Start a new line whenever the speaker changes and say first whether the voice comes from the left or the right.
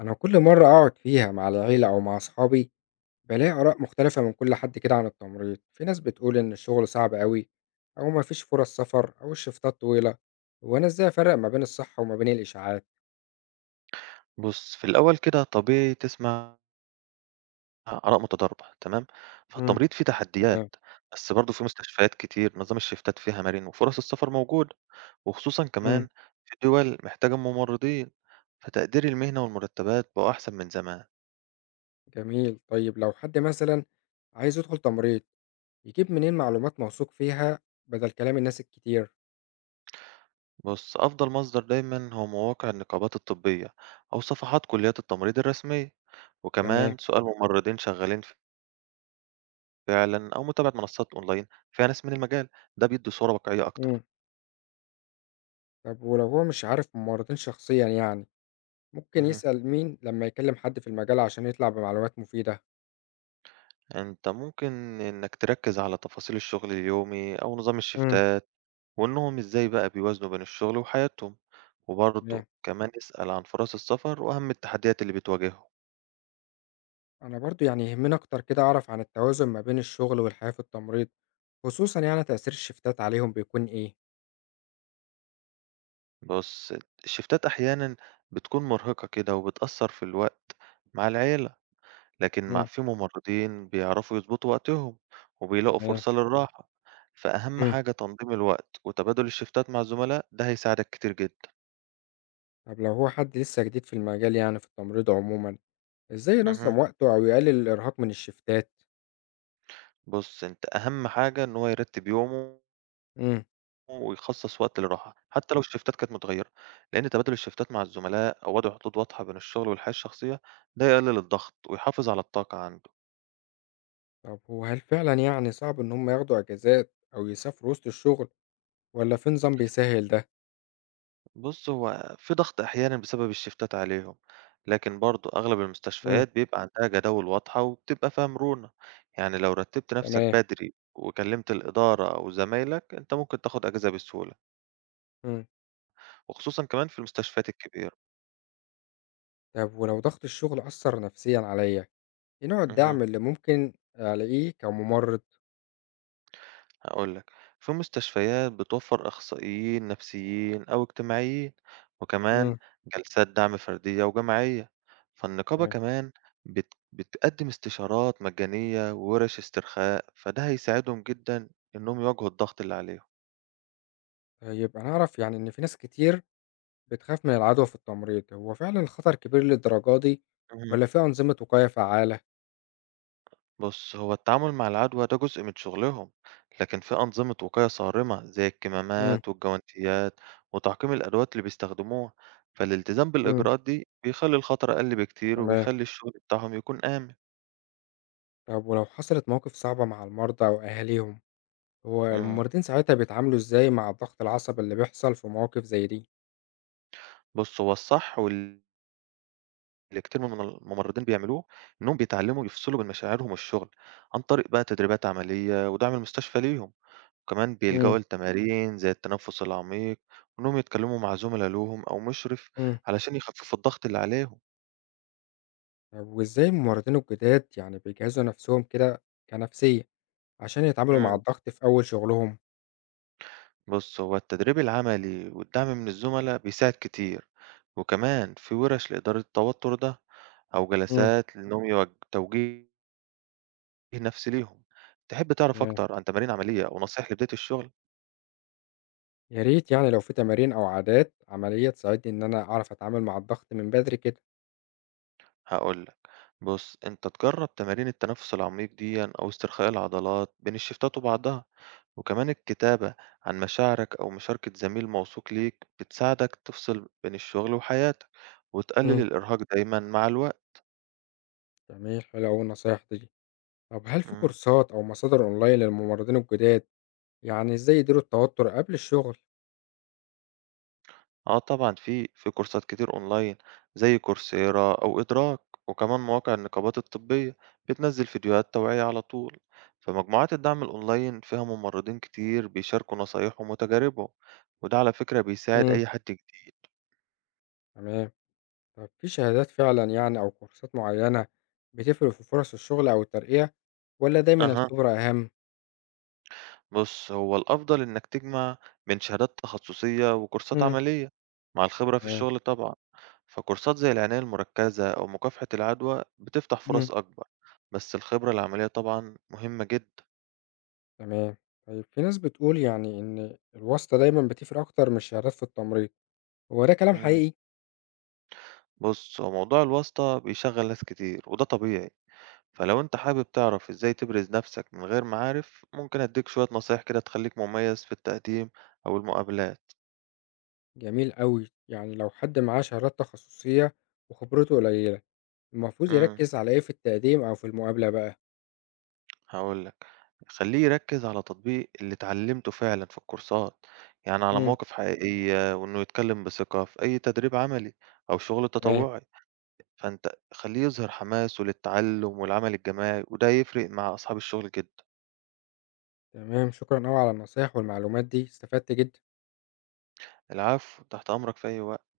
left: أنا كل مرة أقعد فيها مع العيلة أو مع أصحابي بلاقي آراء مختلفة من كل حد كده عن التمريض، في ناس بتقول إن الشغل صعب أوي أو مفيش فرص سفر أو الشفتات طويلة، هو أنا إزاي أفرق ما بين الصح وما بين الإشاعات؟
right: بُص، في الأول كده طبيعي تسمع آراء متضاربة تمام،
left: امم.
right: فالتمريض فيه
left: تمام.
right: تحديات، بس برضه في مستشفيات كتير نظام الشيفتات فيها مرن وفرص السفر موجودة، وخصوصًا
left: امم.
right: كمان في دول محتاجة ممرضين، فتقدير المهنة والمرتبات بقوا أحسن من زمان.
left: جميل. طيب لو حد مثلا عايز يدخل تمريض يجيب منين معلومات موثوق فيها بدل كلام الناس الكتير؟
right: بُص، أفضل مصدر دايمًا هو مواقع النقابات الطبية أو صفحات كليات التمريض الرسمية،
left: تمام.
right: وكمان سؤال ممرضين شغالين فعلًا أو متابعة منصات أونلاين فيها ناس من المجال، ده بيدي صورة واقعية
left: امم.
right: أكتر.
left: طب ولو هو مش عارف ممرضين شخصيا يعني ممكن
right: اهم.
left: يسأل مين لما يكلم حد في المجال عشان يطلع بمعلومات مفيدة؟
right: أنت ممكن إنك تركز على تفاصيل الشغل اليومي أو نظام
left: امم.
right: الشفتات وإنهم إزاي بقى بيوازنوا بين الشغل وحياتهم وبرضه كمان اسأل عن فرص السفر وأهم التحديات اللي بتواجههم.
left: أنا برضو يعني يهمني أكتر كده أعرف عن التوازن ما بين الشغل والحياة في التمريض، خصوصا يعني تأثير الشفتات عليهم بيكون إيه؟
right: بص، الشفتات أحيانا بتكون مرهقة كده وبتأثر في الوقت مع العيلة، لكن مع
left: مم.
right: في ممرضين بيعرفوا يظبطوا وقتهم وبيلاقوا
left: تمام.
right: فرصة للراحة، فأهم
left: مم.
right: حاجة تنظيم الوقت وتبادل الشفتات مع الزملاء ده هيساعدك كتير جدا.
left: طب لو هو حد لسه جديد في المجال يعني في التمريض عموما ازاي
right: مهم.
left: ينظم وقته او يقلل الارهاق من الشفتات؟
right: بص انت اهم حاجة ان هو يرتب يومه
left: مم.
right: ويخصص وقت للراحة، حتى لو الشيفتات كانت متغيرة، لأن تبادل الشيفتات مع الزملاء أو وضع حدود واضحة بين الشغل والحياة الشخصية ده يقلل الضغط ويحافظ على الطاقة عنده.
left: طب هو هل فعلا يعني صعب ان هم ياخدوا اجازات او يسافروا وسط الشغل ولا في نظام بيسهل ده؟
right: بُص، هو في ضغط أحيانًا بسبب الشيفتات عليهم، لكن برضه أغلب
left: مم.
right: المستشفيات بيبقى عندها جداول واضحة وبتبقى فيها مرونة، يعني لو رتبت نفسك
left: تمام.
right: بدري وكلمت الإدارة أو زمايلك أنت ممكن تاخد أجازة بسهولة،
left: مم.
right: وخصوصًا كمان في المستشفيات الكبيرة.
left: طب ولو ضغط الشغل اثر نفسيا عليا ايه نوع
right: اهم.
left: الدعم اللي ممكن الاقيه كممرض؟
right: هاقول لك، في مستشفيات بتوفّر أخصائيين نفسيين أو اجتماعيين، وكمان
left: مم.
right: جلسات دعم فردية وجماعية، فالنقابة
left: تمام.
right: كمان بتقدّم استشارات مجانية وورش استرخاء، فده هيساعدهم جدًا إنّهم يواجهوا الضغط اللي عليهم.
left: آه، يبقى نعرف يعني إن في ناس كتير بتخاف من العدوى في التمريض، هو فعلا الخطر كبير للدرجة دي ولا في أنظمة وقاية فعالة؟
right: بص، هو التعامل مع العدوى ده جزء من شغلهم، لكن في أنظمة وقاية صارمة زي
left: مم.
right: الكمامات والجوانتيات وتعقيم الأدوات اللي بيستخدموها، فالالتزام
left: مم.
right: بالإجراءات دي بيخلي الخطر أقل بكتير
left: تمام،
right: وبيخلي الشغل بتاعهم يكون آمن.
left: طب ولو حصلت مواقف صعبة مع المرضى وأهاليهم، هو
right: مم.
left: الممرضين ساعتها بيتعاملوا إزاي مع الضغط العصبي اللي بيحصل في مواقف زي دي؟
right: بص، هو الصح واللي كتير من الممرضين بيعملوه إنهم بيتعلموا يفصلوا بين مشاعرهم والشغل عن طريق بقى تدريبات عملية ودعم المستشفى ليهم، وكمان
left: مم.
right: بيلجأوا لتمارين زي التنفس العميق وإنهم يتكلموا مع زملاء لهم أو مشرف
left: مم.
right: علشان يخففوا الضغط اللي عليهم.
left: طب وإزاي الممرضين الجداد يعني بيجهزوا نفسهم كده كنفسية عشان يتعاملوا مع
right: مم.
left: الضغط في أول شغلهم؟
right: بص، هو التدريب العملي والدعم من الزملاء بيساعد كتير، وكمان في ورش لإدارة التوتر ده أو
left: مم.
right: جلسات لإنهم توجيه نفسي ليهم. تحب تعرف
left: تمام.
right: أكتر عن تمارين عملية أو نصايح لبداية الشغل؟
left: يا ريت يعني لو في تمارين أو عادات عملية تساعدني إن أنا أعرف أتعامل مع الضغط من بدري كده.
right: هاقول لك، بُص أنت تجرّب تمارين التنفس العميق ديًّا أو استرخاء العضلات بين الشيفتات وبعضها، وكمان الكتابة عن مشاعرك أو مشاركة زميل موثوق ليك بتساعدك تفصل بين الشغل وحياتك، وتقلل
left: مم.
right: الإرهاق دايمًا مع الوقت.
left: جميل. حلو أوي النصايح دي. طب هل في
right: إمم.
left: كورسات أو مصادر أونلاين للممرضين الجداد يعني إزاي يديروا التوتر قبل الشغل؟
right: آه طبعًا في كورسات كتير online زي كورسيرا أو إدراك، وكمان مواقع النقابات الطبية بتنزّل فيديوهات توعية على طول، فمجموعات الدعم الonline فيها ممرضين كتير بيشاركوا نصايحهم وتجاربهم، وده على فكرة بيساعد
left: مم.
right: أي حد جديد.
left: تمام. طب في شهادات فعلا يعني أو كورسات معينة بتفرق في فرص الشغل أو الترقية ولا دايما
right: أها،
left: الخبرة أهم؟
right: بُص هو الأفضل إنك تجمع بين شهادات تخصصية وكورسات
left: مم.
right: عملية مع الخبرة في
left: تمام.
right: الشغل طبعًا، فكورسات زي العناية المركزة أو مكافحة العدوى بتفتح
left: مم.
right: فرص أكبر، بس الخبرة العملية طبعًا مهمة جدًا.
left: تمام. طيب في ناس بتقول يعني إن الواسطة دايما بتفرق أكتر من الشهادات في التمريض هو ده كلام
right: إمم.
left: حقيقي؟
right: بُص، هو موضوع الواسطة بيشغّل ناس كتير وده طبيعي، فلو أنت حابب تعرف إزاي تبرز نَفْسك من غير معارف، ممكن أدّيك شوية نصايح كده تخلّيك مميّز في التقديم أو المقابلات.
left: جميل أوي. يعني لو حد معاه شهادات تخصصية وخبرته قليلة، المفروض
right: إمم،
left: يركّز على إيه في التقديم أو في المقابلة بقى؟
right: هاقول لك، خلّيه يركّز على تطبيق اللي اتعلّمته فعلًا في الكورسات، يعني على
left: إمم.
right: مواقف حقيقية وإنه يتكلّم بثقة في أي تدريب عملي أو شغل
left: تمام،
right: تطوعي، فأنت خلّيه يظهر حماسه للتعلُّم والعمل الجماعي وده هيفرق مع أصحاب الشغل جدًا.
left: تمام. شكرًا أوي على النصايح والمعلومات دي، استفدت جدًا.
right: العفو، تحت أمرك في أي وقت.